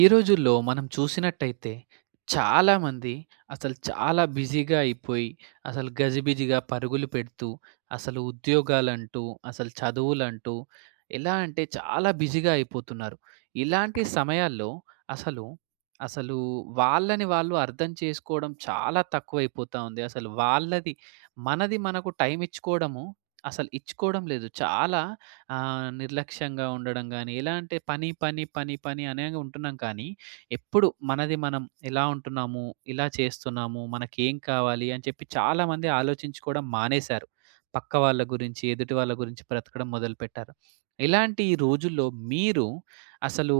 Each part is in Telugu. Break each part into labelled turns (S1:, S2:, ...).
S1: ఈ రోజుల్లో మనం చూసినట్టయితే చాలామంది అసలు చాలా బిజీగా అయిపోయి, అసలు గజిబిజిగా పరుగులు పెడుతూ, అసలు ఉద్యోగాలంటూ, అసలు చదువులంటూ, ఎలా అంటే, చాలా బిజీగా అయిపోతున్నారు. ఇలాంటి సమయాల్లో అసలు, అసలు వాళ్ళని వాళ్ళు అర్థం చేసుకోవడం చాలా తక్కువ అయిపోతా ఉంది. అసలు వాళ్ళది మనది మనకు టైమ్ ఇచ్చుకోవడము, అసలు ఇచ్చుకోవడం లేదు. చాలా ఆహ్, నిర్లక్ష్యంగా ఉండడం గాని, ఎలా అంటే పని, పని, పని, పని అనే ఉంటున్నాం. కానీ ఎప్పుడు మనది మనం ఎలా ఉంటున్నాము, ఇలా చేస్తున్నాము, మనకు ఏం కావాలి? అని చెప్పి, చాలామంది ఆలోచించుకోవడం మానేశారు. పక్క వాళ్ళ గురించి ఎదుటి వాళ్ళ గురించి బ్రతకడం మొదలుపెట్టారు. ఇలాంటి రోజుల్లో మీరు, అసలు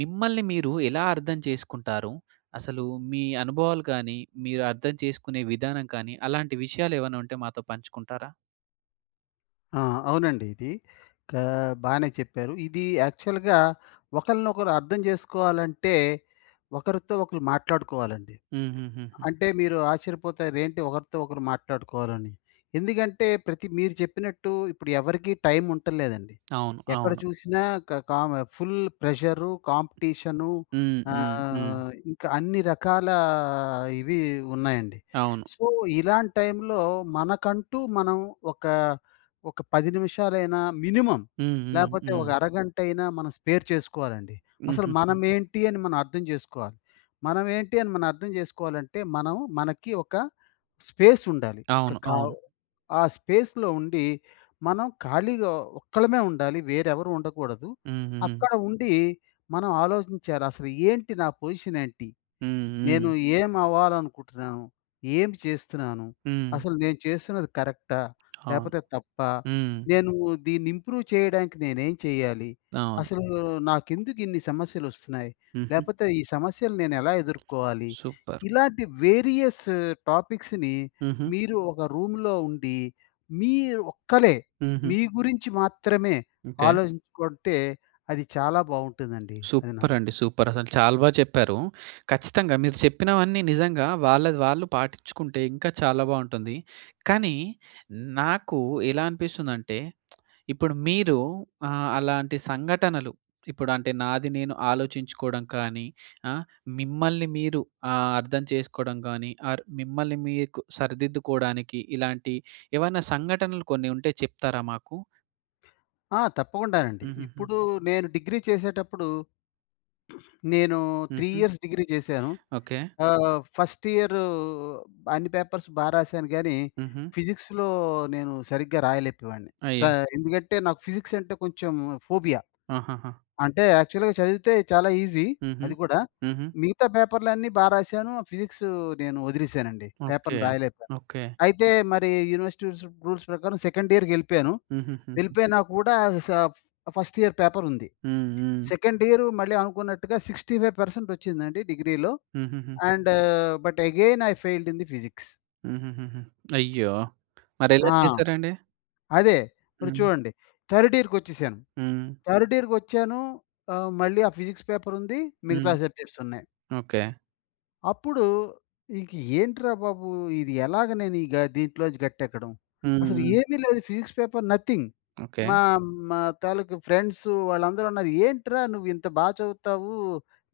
S1: మిమ్మల్ని మీరు ఎలా అర్థం చేసుకుంటారు. అసలు మీ అనుభవాలు కానీ మీరు అర్థం చేసుకునే విధానం కానీ అలాంటి విషయాలు ఏమన్నా ఉంటే మాతో పంచుకుంటారా?
S2: ఆ! అవునండి ఇది ఆహ్, బానే చెప్పారు ఇది యాక్చువల్‌గా ఒకరినొకరు అర్థం చేసుకోవాలంటే ఒకరితో, ఒకరు మాట్లాడుకోవాలండి.
S1: హూహూహు.
S2: అంటే మీరు ఆశ్చర్యపోతారు ఏంటి ఒకరితో ఒకరు మాట్లాడుకోవాలని. ఎందుకంటే, ప్రతి మీరు చెప్పినట్టు ఇప్పుడు ఎవరికీ టైమ్ ఉంటంలేదండి.
S1: అవును.
S2: ఎక్కడ
S1: అవును.
S2: చూసినా క కామ ఫుల్ ప్రెషరు కాంపిటీషను
S1: హ్మ్. హ్మ్. హ్మ్.
S2: ఆహ్, ఇంకా అన్ని రకాల ఇవి ఉన్నాయండి.
S1: అవును.
S2: సో, ఇలాంటి టైమ్‌లో మనకంటూ మనం ఒక, ఒక 10 నిమిషాలైనా మినిమమ్
S1: హ్మ్. హ్మ్.
S2: లేకపోతే
S1: హ్మ్.
S2: ఒక అరగంటైనా మనం స్పేర్ చేసుకోవాలండి. అసలు
S1: హుహుహుహు.
S2: మనమేంటి అని మనం అర్థం చేసుకోవాలి. మనమేంటి అని మనం అర్థం చేసుకోవాలంటే, మనం మనకి ఒక స్పేస్ ఉండాలి.
S1: అవును.
S2: ఒక
S1: అవును.
S2: ఆ స్పేస్‌లో ఉండి మనం ఖాళీగా ఒక్కలమే ఉండాలి, వేరే ఎవరు ఉండకూడదు.
S1: హుహు.
S2: అక్కడ ఉండి మనం ఆలోచించాలి. అసలు ఏంటి నా పొజిషన్ ఏంటి?
S1: హ్మ్.
S2: నేను
S1: హ్మ్.
S2: ఏమి అవ్వాలనుకుంటున్నాను? ఏం చేస్తున్నాను?
S1: హ్మ్.
S2: అసలు నేను చేస్తున్నది కరెక్టా?
S1: అవును.
S2: లేకపోతే తప్పా?
S1: హ్మ్.
S2: నేను దీన్ని ఇంప్రూవ్ చేయడానికి నేనేం చేయాలి?
S1: అవును.
S2: అసలు నాకెందుకు ఇన్ని సమస్యలు వస్తున్నాయి.
S1: హుహు.
S2: లేకపోతే ఈ సమస్యలు నేను ఎలా ఎదుర్కోవాలి?
S1: సూపర్.
S2: ఇలాంటి వేరియస్ టాపిక్స్‌ని
S1: హుహు.
S2: మీరు ఒక రూమ్‌లో ఉండి, మీరు ఒక్కలే,
S1: హుహు.
S2: మీ గురించి మాత్రమే
S1: ఓకే.
S2: ఆలోచించుకుంటే అది చాలా బావుంటుందండి. అది నా
S1: సూపర్. అండి సూపర్ అసలు చాలా బాగా చెప్పారు. ఖచ్చితంగా మీరు చెప్పినవన్నీ నిజంగా వాళ్ళది వాళ్ళు పాటించుకుంటే ఇంకా చాలా బావుంటుంది. కానీ, నాకు ఎలా అనిపిస్తుందంటే ఇప్పుడు మీరు ఆహ్, అలాంటి సంఘటనలు, ఇప్పుడు అంటే నాది నేను ఆలోచించుకోవడం కానీ, ఆ! మిమ్మల్ని మీరు అర్థం చేసుకోవడం కానీ ఆర్ మిమ్మల్ని మీకు సరిదిద్దుకోవడానికి ఇలాంటి ఏవన్నా సంఘటనలు కొన్ని ఉంటే చెప్తారా మాకు?
S2: ఆ! తప్పకుండానండి.
S1: హుహుహు.
S2: ఇప్పుడు నేను డిగ్రీ చేసేటప్పుడు నేను, 3
S1: హుహు.
S2: ఇయర్స్ డిగ్రీ చేశాను.
S1: ఓకే.
S2: ఆహ్, ఫస్ట్ ఇయరు అన్ని పేపర్స్ బా రాసాను గానీ,
S1: హుహు.
S2: ఫిజిక్స్‌లో నేను సరిగ్గా రాయలేపోయేవాడిని. టా
S1: అయ్యో!
S2: ఎందుకంటే, నాకు ఫిజిక్స్ అంటే కొంచెం ఫోబియా.
S1: ఆహాహా!
S2: అంటే, యాక్చువల్‌గా చదివితే చాలా ఈజీ
S1: హుహు.
S2: అది కూడా.
S1: హుహు.
S2: మిగతా పేపర్‌లన్నీ బా రాసాను. ఫిజిక్సు నేను ఒదిలేసానండి.
S1: ఓకే.
S2: పేపర్ రాయలేకపోయాను.
S1: ఓకే.
S2: అయితే, మరి యూనివర్సిటీ రుసు రూల్స్ ప్రకారం సెకండ్ ఇయర్‌కెళ్ళిపోయాను.
S1: హుహుహుహు.
S2: వెళ్ళిపోయినా కూడా, సఫ్ ఫస్ట్ ఇయర్ పేపర్ ఉంది.
S1: హ్మ్. హ్మ్.
S2: సెకండ్ ఇయరు మళ్ళీ అనుకున్నట్టుగా 65% ఒచ్చిందండి డిగ్రీలో.
S1: హుహుహు.
S2: And but again I failed in the physics.
S1: హుహుహుహు. అయ్యో!
S2: ఆ!
S1: మరెలా చేసారండి?
S2: అదే. మరి
S1: హ్మ్.
S2: చూడండి. థర్డ్ ఇయర్‌‌కొచ్చేసాను.
S1: హ్మ్.
S2: థర్డ్ ఇయర్‌‌కొచ్చాను ఆహ్, మళ్ళీ ఆ ఫిజిక్స్ పేపర్ ఉంది.
S1: హ్మ్.
S2: మిగతా సబ్జెక్ట్స్ ఉన్నాయి.
S1: ఓకే.
S2: అప్పుడు ఇంక ఏంట్రా బాబు! ఇది ఎలాగ నేను ఇగా దీంట్లోంచి గట్టెక్కడం,
S1: హ్మ్.
S2: అసలు
S1: హ్మ్.
S2: ఏమీ లేదు. Physics paper nothing.
S1: ఓకే.
S2: మా మా తాలూకు ఫ్రెండ్సు వాళ్ళందరూ అన్నారు. "ఏంట్రా? నువ్వు ఇంత బా చదువుతావు.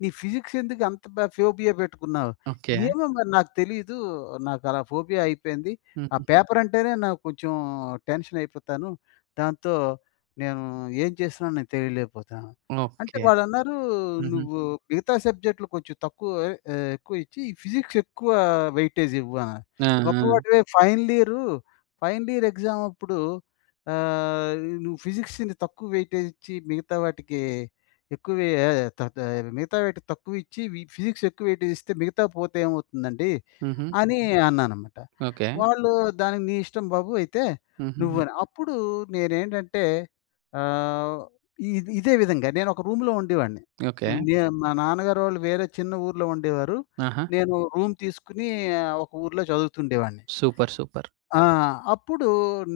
S2: నీ ఫిజిక్స్ ఎందుకు అంత బా ఫోబియా పెట్టుకున్నావు?"
S1: ఓకే.
S2: ఏమో మరి నాకు తెలీదు. నాకలా ఫోబియా అయిపోయింది. ఆ
S1: హుహుహు.
S2: పేపర్ అంటేనే నాకు కొంచెం టెన్షనయిపోతాను. దాంతో, నేను ఏం చేస్తున్నానో నేను తెలియలేకపోతున్నాను. అంటే
S1: ఓకే.
S2: వాళ్ళన్నారు,
S1: హుహు.
S2: "నువ్వు మిగతా సబ్జెక్ట్‌లు కొంచెం తక్కువ ఆహ్, ఎ ఎక్కువ ఇచ్చి, ఫిజిక్స్ ఎక్కువ వెయిటేజ్ ఇవ్వు" ఆహ్,
S1: ఆ!
S2: గొప్ప
S1: ఆ!
S2: వాడివే final year final year exam అప్పుడు ఆహ్, నువ్వు ఫిజిక్స్‌ని తక్కువ వెయిటేజ్ ఇచ్చి, మిగతా వాటికి ఎక్కువే ఏయ తా ఆహ్, మిగతా వాటికి తక్కువ ఇచ్చి వి ఫిజిక్స్ ఎక్కువ వెయిటేజ్ ఇస్తే, మిగతా పోతే ఏమవుతుందండి,
S1: హుహు.
S2: అని అన్నాననమాట.
S1: ఓకే.
S2: వాళ్ళు దానికి, "నీ ఇష్టం బాబు అయితే," నువ్వు
S1: హుహుహు.
S2: అని. అప్పుడు నేనేంటంటే ఆహ్, ఇది ఇదే విధంగా నేను ఒక రూమ్‌లో ఉండేవాడిని.
S1: ఓకే.
S2: నేను మా నాన్నగారోళ్ళు వేరే చిన్న ఊర్లో ఉండేవారు.
S1: ఆహా!
S2: నేను రూమ్ తీసుకొని ఆహ్, ఒక ఊర్లో చదువుతుండేవాడిని.
S1: సూపర్! సూపర్!
S2: ఆ! అప్పుడు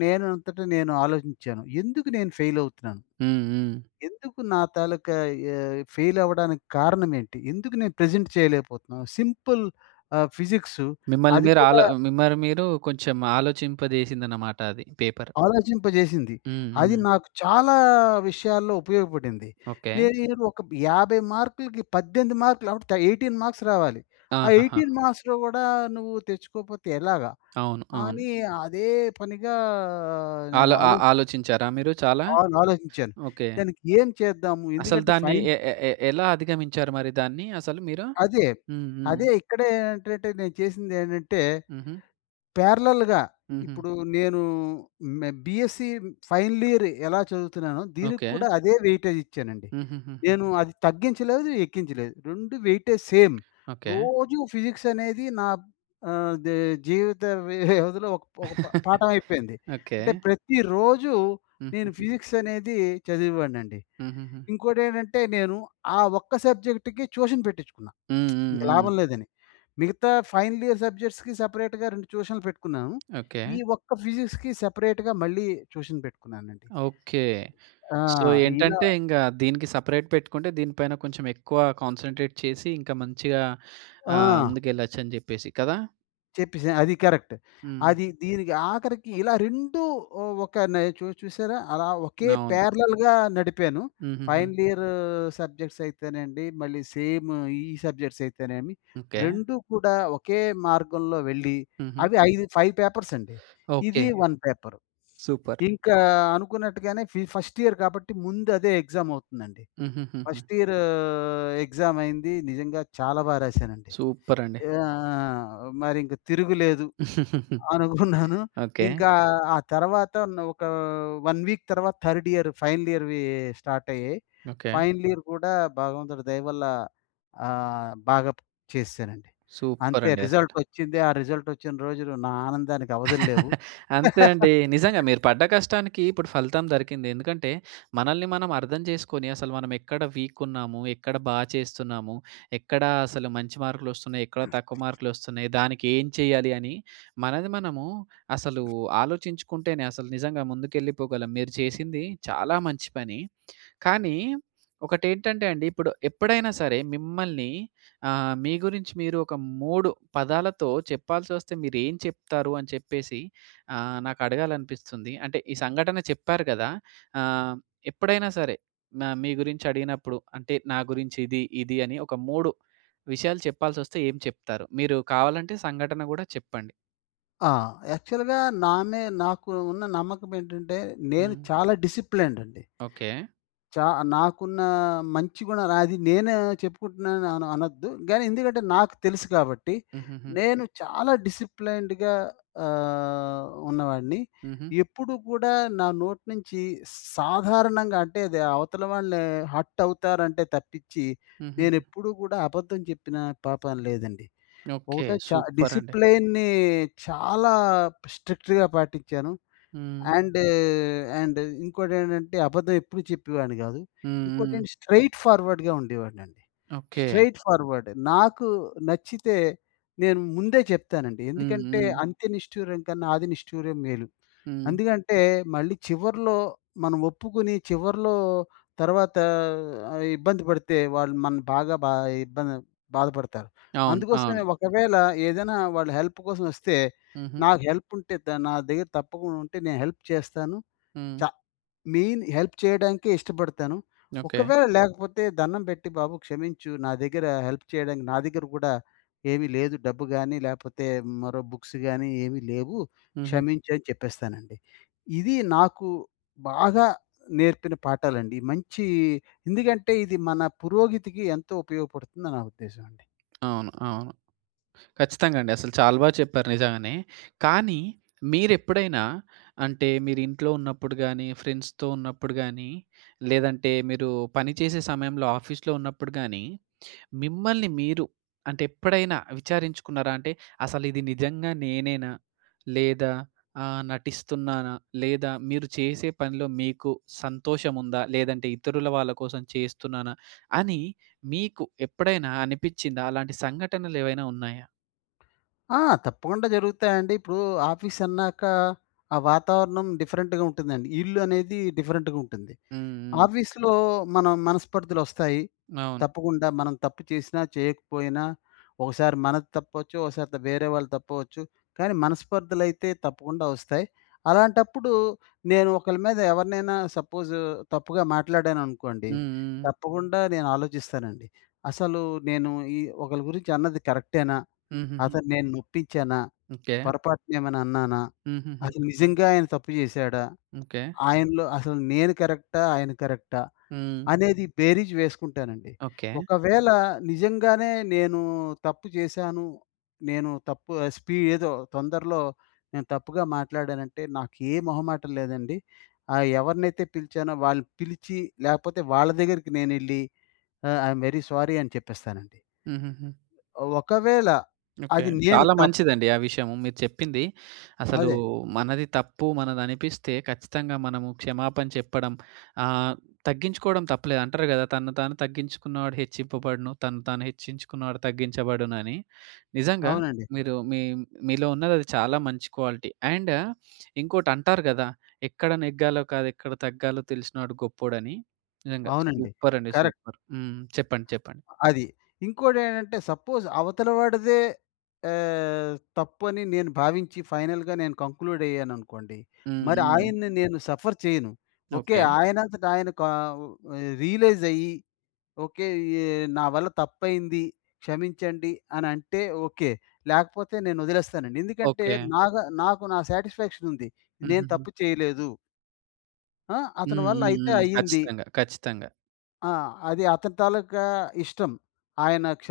S2: నేనంతట నేను ఆలోచించాను. ఎందుకు నేను ఫెయిల్ అవుతున్నాను,
S1: హ్మ్. హ్మ్.
S2: ఎందుకు నా తాలూకా యా ఫెయిల్ అవ్వడానికి కారణమేంటి? ఎందుకు నేను ప్రెజెంట్ చేయలేకపోతున్నాను, సింపుల్ ఆహ్, ఫిజిక్సు
S1: మిమ్మల్ని
S2: అది కూడా
S1: మీరాలో మిమ్మల్ని మీరు కొంచెం ఆలోచింపజేసిందన్నమాట అది. పేపర్.
S2: ఆలోచింపజేసింది.
S1: హ్మ్.
S2: అది
S1: హ్మ్.
S2: నాకు చాలా విషయాల్లో ఉపయోగపడింది.
S1: ఓకే.
S2: నేరు ఒక బ్ 50 మార్కులకి, 18 మార్కులు అవుట్. 18 మార్క్స్ రావాలి. ఆ
S1: ఆహాహా!
S2: 18 మార్క్స్‌లో గూడా, నువ్వు తెచ్చుకోకపోతే ఎలాగా,
S1: అవును. అవును.
S2: అని అదే పనిగా నేను
S1: ఆలో ఆ
S2: ఆలో
S1: ఆలోచించారా మీరు చాలా?
S2: అవును. ఆలోచించాను.
S1: ఓకే.
S2: దానికి ఏం చేద్దాము,
S1: అసలు
S2: ఎందుకంటే
S1: దాన్ని
S2: ఫైన్
S1: ఎ ఎ ఎ ఎలా అధిగమించారు మరి దాన్ని, అసలు మీరు?
S2: అదే.
S1: హ్మ్. హ్మ్.
S2: అదే ఇక్కడే ఏంటంటే నేను చేసిందేంటంటే,
S1: హుహు.
S2: పారలెల్‌గా
S1: హుహు.
S2: ఇప్పుడు నేను మే బీఎస్సీ ఫైనల్ ఇయర్ ఎలా చదువుతున్నానో దీనికి
S1: ఓకే.
S2: కూడా అదే వెయిటేజ్ ఇచ్చానండి. నేను
S1: హుహుహుహు.
S2: అది తగ్గించలేదు, ఎక్కించలేదు. 2 వెయిటేజ్ సేమ్.
S1: ఓకే.
S2: రోజు ఫిజిక్స్ అనేది నా బ్ ఆహ్, దే జీవిత వ్యవధిలో ఒక ఒక ప పాఠం అయిపోయింది. అంటే
S1: ఓకే.
S2: ప్రతిరోజు, నేను
S1: హుహుహు.
S2: ఫిజిక్స్ అనేది చదివేవాడినండి.
S1: హుహుహు.
S2: ఇంకోటేంటంటే, నేను ఆ ఒక్క సబ్జెక్ట్‌కి ట్యూషన్ పెట్టించుకున్న.
S1: హ్మ్. హ్మ్.
S2: ఇంక
S1: హ్మ్.
S2: లాభం లేదని. మిగతా ఫైనల్ ఇయర్ సబ్జెక్ట్స్‌కి సెపరేట్‌గా 2 ట్యూషన్‌లు పెట్టుకున్నాను. ఈ
S1: ఓకే.
S2: ఒక్క ఫిజిక్స్‌కి సెపరేట్‌గా మళ్ళీ ట్యూషన్ పెట్టుకున్నానండి.
S1: ఓకే.
S2: ఆ!
S1: సో,
S2: ఇలా
S1: ఏంటంటే ఇంక దీనికి సెపరేట్ పెట్టుకుంటే దీని పైన కొంచెం ఎక్కువ కాన్సంట్రేట్ చేసి, ఇంకా మంచిగా ఆహ్,
S2: ఆ!
S1: ముందుకెళ్ళొచ్చు అని చెప్పేసి. కదా!
S2: చెప్పేసాను అది కరెక్ట్.
S1: హ్మ్.
S2: అది దీనికి ఆఖరికి ఇలా 2 ఒక నె చు చూసారా? అలా ఒకే
S1: అవును.
S2: పారలెల్‌గా నడిపాను.
S1: హుహూహు.
S2: ఫైనల్ ఇయర్ సబ్జెక్ట్స్ అయితేనండి. మళ్ళీ సేమ్ ఈ సబ్జెక్ట్స్ అయితేనేమి.
S1: ఓకే.
S2: 2 కూడా ఒకే మార్గంలో వెళ్ళి,
S1: హుహు.
S2: అవి ఐదు 5 పేపర్స్ అండి. ఇది
S1: ఓకే.
S2: 1 పేపర్.
S1: సూపర్.
S2: ఇంకా అనుకున్నట్టుగానే ఫి ఫస్ట్ ఇయర్ కాబట్టి, ముందు అదే ఎగ్జామ్ అవుతుందండి.
S1: హుహుహుహు.
S2: ఫస్ట్ ఇయర్ ఎగ్జామ్ అయింది. నిజంగా చాలా బాగా రాసానండి.
S1: సూపర్ అండి.
S2: ఆహ్, మరి ఇంక తిరుగులేదు అననుకున్నాను.
S1: ఓకే.
S2: ఇంకా ఆ తర్వాత ఒక 1 వీక్ తర్వాత, థర్డ్ ఇయర్ ఫైనల్ ఇయర్‌వి స్టార్ట్ అయ్యాయి.
S1: ఓకే.
S2: ఫైనల్ ఇయర్ కూడా భగవంతుడి దయవల్ల ఆహ్, బాగా చేసేసానండి.
S1: సూపర్
S2: అంతే
S1: అండి అసలు.
S2: రిజల్ట్ వచ్చింది. ఆ రిజల్ట్ వచ్చిన రోజులు నా ఆనందానికి అవధులు లేవు.
S1: అంతే అండి. నిజంగా మీరు పడ్డ కష్టానికి ఇప్పుడు ఫలితం దొరికింది. ఎందుకంటే మనల్ని మనం అర్థం చేసుకొని, అసలు మనం ఎక్కడ వీక్ ఉన్నాము? ఎక్కడ బా చేస్తున్నాము? ఎక్కడ అసలు మంచి మార్కులు వస్తున్నాయి? ఎక్కడ తక్కువ మార్కులు వస్తున్నాయి? దానికి ఏం చేయాలి? అని మనది మనము అసలు ఆలోచించుకుంటేనే అసలు నిజంగా ముందుకెళ్ళిపోగలం. మీరు చేసింది చాలా మంచి పని. కానీ ఒకటి ఏంటంటే అండి, ఇప్పుడు ఎప్పుడైనా సరే మిమ్మల్ని ఆహ్, మీ గురించి మీరు ఒక 3 పదాలతో చెప్పాల్సి వస్తే మీరు ఏం చెప్తారు? అని చెప్పేసి ఆహ్, నాకు అడగాలి అనిపిస్తుంది. అంటే ఈ సంఘటన చెప్పారు కదా! ఆహ్, ఎప్పుడైనా సరే నా మీ గురించి అడిగినప్పుడు అంటే నా గురించి ఇది ఇది అని ఒక 3 విషయాలు చెప్పాల్సి వస్తే, ఏం చెప్తారు? మీరు కావాలంటే సంఘటన కూడా చెప్పండి.
S2: ఆ! యాక్చువల్‌గా నా‌నే నాకు ఉన్న నమ్మకం ఏంటంటే? నేను
S1: హ్మ్.
S2: చాలా డిసిప్లేన్డ్ అండి.
S1: ఓకే.
S2: చా నాకున్న మంచి గుణాలు అది నేను చెప్పుకుంటున్నాను అనొద్దు. కాని ఎందుకంటే నాకు తెలుసు కాబట్టి.
S1: హుహుహు.
S2: నేను చాలా డిసిప్లేన్డ్‌గా ఆహ్, ఉన్నవాడిని.
S1: ఉహూ.
S2: ఎప్పుడు కూడా నా నోటి నుంచి స్ సాధారణంగా అంటే, అది అవతల వాళ్ళు హర్ట్ అవుతారంటే తప్పించి,
S1: హుహుహు.
S2: నేనెప్పుడూ కూడా అబద్ధం చెప్పిన పాపాన లేదండి.
S1: ఓకే
S2: ఒకటే చ
S1: సూపర్ అండి.
S2: డిసిప్లేన్‌ని చాలా స్ట్రిక్ట్‌గా పాటించాను.
S1: హ్మ్.
S2: అండ్, అండ్ ఇంకోటేంటంటే, అబద్ధం ఎప్పుడు చెప్పేవాడిని కాదు.
S1: హ్మ్, హ్మ్.
S2: ఇంకోటేంటి స్ట్రెయిట్ ఫార్వర్డ్‌గా ఉండేవాడినండి.
S1: ఓకే.
S2: స్ట్రెయిట్ ఫార్వర్డే. నాకు నచ్చితే, నేను ముందే చెప్తానండి.
S1: హ్మ్,
S2: ఎందుకంటే,
S1: హ్మ్.
S2: అంత్య నిష్ఠూరం కన్నా ఆది నిష్టూరం మేలు.
S1: హ్మ్.
S2: అందుకంటే, మళ్ళీ చివర్లో మనం ఒప్పుకుని, చివర్లో తర్వాత ఆహ్, ఇబ్బంది పడితే వాళ్ళు మనల్ని బాగా బా ఇబ్బంది బాధపడతారు.
S1: అవును.
S2: అందుకోసమే
S1: అవును.
S2: ఒకవేళ ఏదైనా వాళ్ళు హెల్ప్ కోసం వస్తే,
S1: ఉహూ.
S2: నాకు హెల్ప్ ఉంటే ద నా దగ్గర తప్పకుండా ఉంటే, నేను హెల్ప్ చేస్తాను. చ
S1: హ్మ్.
S2: మెయిన్ హెల్ప్ చేయడానికే ఇష్టపడతాను.
S1: ఓకే.
S2: ఒకవేళ లేకపోతే దండం పెట్టి బాబు క్షమించు, నా దగ్గర హెల్ప్ చేయడానికి నా దగ్గర కూడా ఏమి లేదు. డబ్బు గాని లేపోతే, మరో బుక్స్ గాని ఏమి లేవు,
S1: ఉహూ.
S2: క్షమించు అని చెప్పేస్తానండి. ఇది నాకు బాగా నేర్పిన పాఠాలండి. మంచి ఎందుకంటే ఇది మన పురోగతికి ఎంతో ఉపయోగపడుతుందని నా ఉద్దేశమండి.
S1: అవును, అవును. ఖచ్చితంగా అండి. అసలు చాలా బాగా చెప్పారు నిజంగానే. కానీ, మీరెప్పుడైనా, అంటే మీరింట్లో ఉన్నప్పుడు గాని, ఫ్రెండ్స్‌తో ఉన్నప్పుడు గాని, లేదంటే మీరు పనిచేసే సమయంలో ఆఫీస్‌లో ఉన్నప్పుడు గాని, మిమ్మల్ని మీరు, అంటే ఎప్పుడైనా విచారించుకున్నారా అంటే, అసలు ఇది నిజంగా నేనేనా? లేదా ఆహ్, నటిస్తున్నానా? లేదా మీరు చేసే పనిలో మీకు సంతోషం ఉందా? లేదంటే ఇతరుల వాళ్ళ కోసం చేస్తున్నానా? అని మీకు ఎప్పుడైనా అనిపించిందా? అలాంటి సంఘటనలు ఏవైనా ఉన్నాయా?
S2: ఆ! తప్పకుండా జరుగుతాయండి. ఇప్పుడూ ఆఫీసన్నాక, ఆ వాతావరణం డిఫరెంట్‌గ ఉంటుందండి. ఇల్లు అనేది డిఫరెంట్‌గ ఉంటుంది.
S1: హ్మ్. హ్మ్.
S2: ఆఫీస్‌లో మనం మనస్పర్థలొస్తాయి
S1: అవును.
S2: తప్పకుండా. మనం తప్పు చేసినా, చేయకపోయినా. ఒకసారి మనది తప్పవచ్చు. ఒకసారిద వేరే వాళ్ళది తప్పవచ్చు. కానీ, మనస్పర్థలైతే తప్పకుండా వస్తాయి. అలాంటప్పుడు, నేను ఒకళ్ళ మీద ఎవరినైనా సపోజూ తప్పుగా మాట్లాడాననుకోండి,
S1: హ్మ్. హ్మ్.
S2: తప్పకుండా నేనాలోచిస్తానండి. అసలు నేను ఈ ఒకళ్ళ గురించి అన్నది కరెక్టేనా?
S1: హుహుహు.
S2: అతను నేను నొప్పిచ్చానా?
S1: ఓకే.
S2: పొరపాటునేమైనా అన్నానా?
S1: హుహుహు.
S2: అది నిజంగా ఆయన తప్పు చేశాడా?
S1: ఓకే.
S2: ఆయనలో అసలు నేను కరెక్టా? ఆయన కరెక్టా?
S1: హ్మ్.
S2: అనేది బేరీజు వేసుకుంటానండి.
S1: ఓకే.
S2: ఒకవేళ నిజంగానే నేను తప్పు చేశాను, నేను తప్పు ఆహ్, స్పీ ఏదో తొందర్లో నేను తప్పుగా మాట్లాడానంటే‌, నాకు ఏ మొహమాటం లేదండి. ఆహ్, ఎవరినైతే పిలిచానో వాళ్ళు పిలిచి, లేపోతే వాళ్ళ దగ్గరికి నేనెళ్ళి, ఆహ్, ఐ యమ్ వెరీ స్వోరీ అని చెప్పేస్తానండి.
S1: హుహుహు.
S2: ఒకవేళ
S1: ఓకే.
S2: అది నేను
S1: చాలా
S2: తప్
S1: మంచిదండి ఆ విషయము మీరు చెప్పింది. అసలు
S2: అదే.
S1: మనది తప్పు మనదనిపిస్తే, ఖచ్చితంగా మనము క్షమాపణ చెప్పడం ఆహ్, తగ్గించుకోడం తప్పులేదు అంటరు కదా! తనను తాను తగ్గించుకున్నవాడు హెచ్చింపబడును. తనను తాను హెచ్చించుకున్నవాడు తగ్గించబడునని. నిజంగా,
S2: అవునండి.
S1: మీరు మీ మీలో ఉన్నది అది, చాలా మంచి క్వాలిటీ. అండ్ ఇంకోటంటారు కదా! ఎక్కడ నెగ్గాలో కాదెక్కడ తగ్గాలో తెలిసినోడు గొప్పోడని! నిజంగా.
S2: అవునండి.
S1: సూపరండి!
S2: కరెక్ట్.
S1: సూపర్! హ్మ్. చెప్పండి. చెప్పండి.
S2: అది. ఇంకోటేంటంటే, సపోజ్ అవతల వాడిదే ఆహ్, తప్పు అని నేను భావించి ఫైనల్‌గా నేను కంక్లూడయ్యాననుకోండి.
S1: హ్మ్.
S2: మరి
S1: హ్మ్.
S2: ఆయన్ని నేను సఫర్ చెయను. ఓకే.
S1: ఓకే.
S2: ఆయనంతటాయన కావ్ రియలైజయ్యి, ఓకే. ఎ నా వల్ల తప్పయింది. క్షమించండి. అనంటే, ఓకే. లేకపోతే నేను వదిలేస్తానండి. ఎందుకంటే,
S1: ఓకే.
S2: నాగ నాకు నా సాటిస్ఫాక్షనుంది. నేను
S1: హుహుహు.
S2: తప్పు చేయలేదు. ఆ! అతని
S1: హ్మ్,
S2: వల్ల
S1: హ్మ్,
S2: అయితే
S1: హ్మ్.
S2: అయింది.
S1: ఖచ్చితంగా, ఖచ్చితంగా.
S2: ఆహ్, అది అతని తాలూకా ఇష్టం. ఆయన క్ష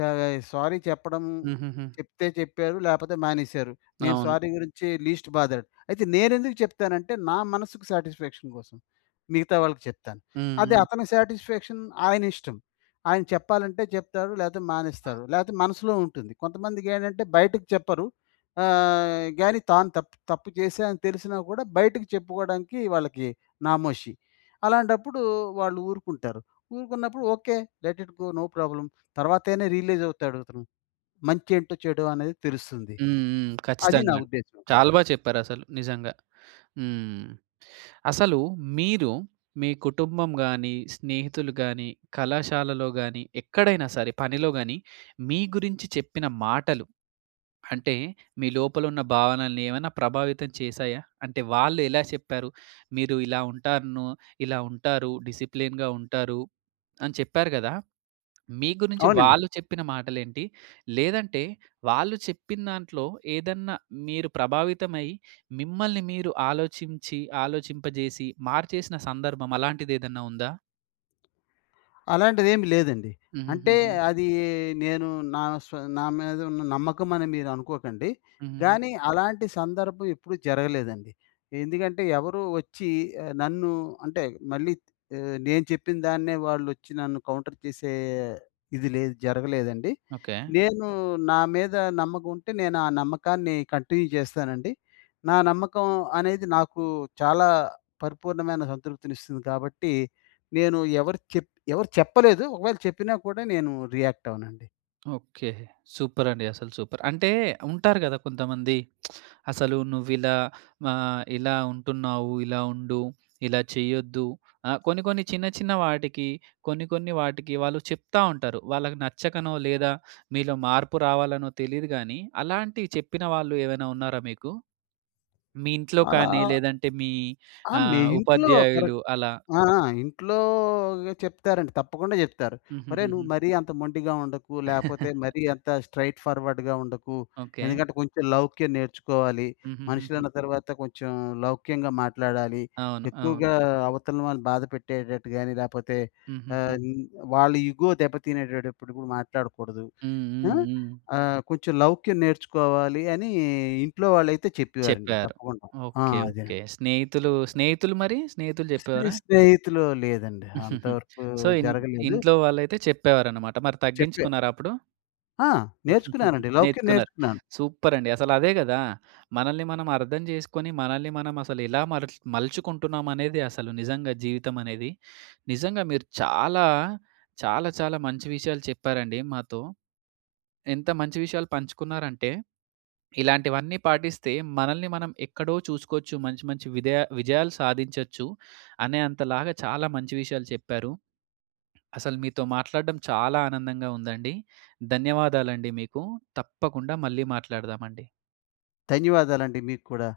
S2: సారీ చెప్పడం
S1: హుహుహు.
S2: చెప్తే చెప్పారు, లేకపోతే మానేశారు. నేను
S1: అవును.
S2: సారీ గురించి లీస్ట్ బాదాడు. అయితే నేనెందుకు చెప్తానంటే, నా మనసుకి సాటిస్‌ఫాక్షన్ కోసం. మిగతా వాళ్ళకి చెప్తాను.
S1: హ్మ్,
S2: అదే
S1: హ్మ్.
S2: అతని సాటిస్‌ఫాక్షన్ ఆయనిష్టం. ఆయన చెప్పాలంటే చెప్తాడు, లేకపోతే మానేస్తాడు. లేకపోతే మనసులో ఉంటుంది. కొంతమందికి ఏంటంటే బయటకి చెప్పరు. ఆహ్, కానీ తాను తప్పు తప్పు చేశాని తెలిసినా కూడా బయటకి చెప్పుకోడానికి వాళ్ళకి నామోషి. అలాంటప్పుడు వాళ్ళు ఊరుకుంటారు. ఊరుకున్నప్పుడు okay. Let it go. No problem. తర్వాతైన రియలైజ్ అవుతాడతను. మంచేంటో చెడో అనేది తెలుస్తుంది.
S1: హ్మ్, హ్మ్.
S2: అది నా
S1: ఖచ్చితంగా అండి.
S2: ఉద్దేశ్యం. ఆ!
S1: చాలా బాగా చెప్పారసలు నిజంగా. హ్మ్. అసలు మీరు మీ కుటుంబం గాని, స్నేహితులు గాని, కళాశాలలో గాని ఎక్కడైనా సరే పనిలో కాని, మీ గురించి చెప్పిన మాటలు. అంటే మీ లోపల ఉన్న భావనని ఏమైనా ప్రభావితం చేశాయా? అంటే వాళ్ళు ఎలా చెప్పారు? మీరు ఇలా ఉంటారనో, ఇలా ఉంటారు డిసిప్లిన్‌గా ఉంటారు అని చెప్పారు కదా! మీ గురించి
S2: అవునండి.
S1: వాళ్ళు చెప్పిన మాటలేంటి? లేదంటే వాళ్ళు చెప్పిందాంట్లో, ఏదన్నా మీరు ప్రభావితమై, మిమ్మల్ని మీరు ఆలోచించి, ఆలోచింపజేసి మార్చేసిన సందర్భం అలాంటిదేదన్నా ఉందా?
S2: అలాంటిదేం లేదండి. అంటే,
S1: హుహుహుహు.
S2: అదీ నేను నా స్వ నా మీదున్న నమ్మకమని మీరనుకోకండి.
S1: హుహుహు.
S2: గానీ, అలాంటి సందర్భం ఎప్పుడు జరగలేదండి. ఎందుకంటే, ఎవరూ వచ్చి, ఆహ్, నన్ను అంటే, మళ్ళీ ఆహ్, నేను చెప్పిందాన్నే వాళ్ళోచ్చి నన్ను కౌంటర్ చేసే ఇది లేదు, జరగలేదండి.
S1: ఓకె.
S2: నేను నా మీద నమ్మకం ఉంటే, నేనా నమ్మకాన్ని కంటిన్యూ జేస్తానండి. నా నమ్మకం అనేది, నాకు చాలా పరిపూర్ణమైన సంతృప్తినిస్తుంది గాబట్టి, నేను ఎవరు చెప్ ఎవరు చెప్పలేదు, ఒకవేళ చెప్పినా గూడా, నేను రియాక్టవనండి.
S1: ఓకె. సూపరండి, అసలు సూపర్. అంటే ఉంటారు గదా కొంతమంది, "అసలు నువ్విలా మా ఇలా ఉంటున్నావు, ఇలా ఉండు, ఇలా చేయొద్దు," ఆహ్, కొన్ని కొన్ని చిన్న చిన్న వాటికి, కొన్ని కొన్ని వాటికి వాళ్ళు చెప్తా ఉంటారు. వాళ్ళకి నచ్చకనో లేదా, మీలో మార్పు రావాలనో తెలీదు గానీ, అలాంటివి చెప్పిన వాళ్ళు ఏమైనా ఉన్నారా మీకు? మీ ఇంట్లో
S2: అలా
S1: కానీ, లేదంటే మీ
S2: ఆ! మీ
S1: ఆహ్,
S2: ఇంట్లో
S1: ఉపాధ్యాయులు
S2: కరెక్ట్.
S1: అలా.
S2: ఆ! ఆ! ఇంట్లోగ చెప్తారండి, తప్పకుండా చెప్తారు. "ఒరేయ్! నువ్వు
S1: హుహుహుహు.
S2: మరీ అంత మొండిగా ఉండకు, లేకపోతే మరీ, అంత స్ట్రెయిట్ ఫార్వర్డ్‌గా ఉండకు.
S1: ఓకె.
S2: ఎందుకంటే, కొంచెం లౌక్యం నేర్చుకోవాలి.
S1: హుహుహుహు.
S2: మనుషులన్న తర్వాత, కొంచెం లౌక్యంగా మాట్లాడాలి.
S1: అవును, అవును.
S2: ఎక్కువగా అవతల వాళ్ళని బాధ పెట్టేటట్టు గాని, లేకపోతే ఆహ్,
S1: హుహుహు.
S2: వాళ్ళ ఇగో దెబ్బ తినేడప్పుడు గూడ మాట్లాడకూడదు.
S1: హ్మ్,
S2: అ!
S1: హ్మ్, హ్మ్.
S2: ఆహ్, కొంచెం లౌక్యం నేర్చుకోవాలి" అనీ, ఇంట్లో వాళ్ళైతే చెప్పేవారండి
S1: చెప్పారు.
S2: తప్పకుండ. ఆ!
S1: Okay, okay.
S2: అదేనండి.
S1: స్నేహితులు, స్నేహితులు మరీ స్నేహితులు
S2: స్నే
S1: చెప్పేవారా?
S2: స్నేహితులు లేదండి, అంత వరకూ
S1: సో, ఇన్
S2: జరగలేదు.
S1: ఇంట్లో వాళ్ళైతే చెప్పేవారన్నమాట. మరి
S2: చెప్పా.
S1: తగ్గించుకున్నారా అప్పుడు?
S2: ఆ! నేర్చుకున్నానండి. లౌక్యం
S1: నేర్చుకున్నారు.
S2: నేర్చుకున్నాను.
S1: సూపరండి. అసలదే గదా! మనల్ని మనమర్థం జేసుకొని, మనల్ని మనం అసలెలా మలు మలుచుకుంటున్నాం అనేది, అసలు నిజంగా జీవితమనేది, నిజంగా మీరు చాలా చాలా చాలా మంచి విషయాలు చెప్పారండి మాతో. ఎంత మంచి విషయాలు పంచుకున్నారంటే, ఇలాంటివన్నీ పాటిస్తే, మనల్ని మనం ఎక్కడో చూసుకోచ్చు, మంచి మంచి విధయ విజయాలు సాధించొచ్చు, అనే అంతలాగా, చాలా మంచి విషయాలు చెప్పారు. అసలు మీతో మాట్లాడడం చాలా ఆనందంగా ఉందండి. ధన్యవాదాలండి మీకూ, తప్పకుండా మళ్ళీ మాట్లాడదామండి.
S2: ధన్యవాదాలండి మీక్కూడా.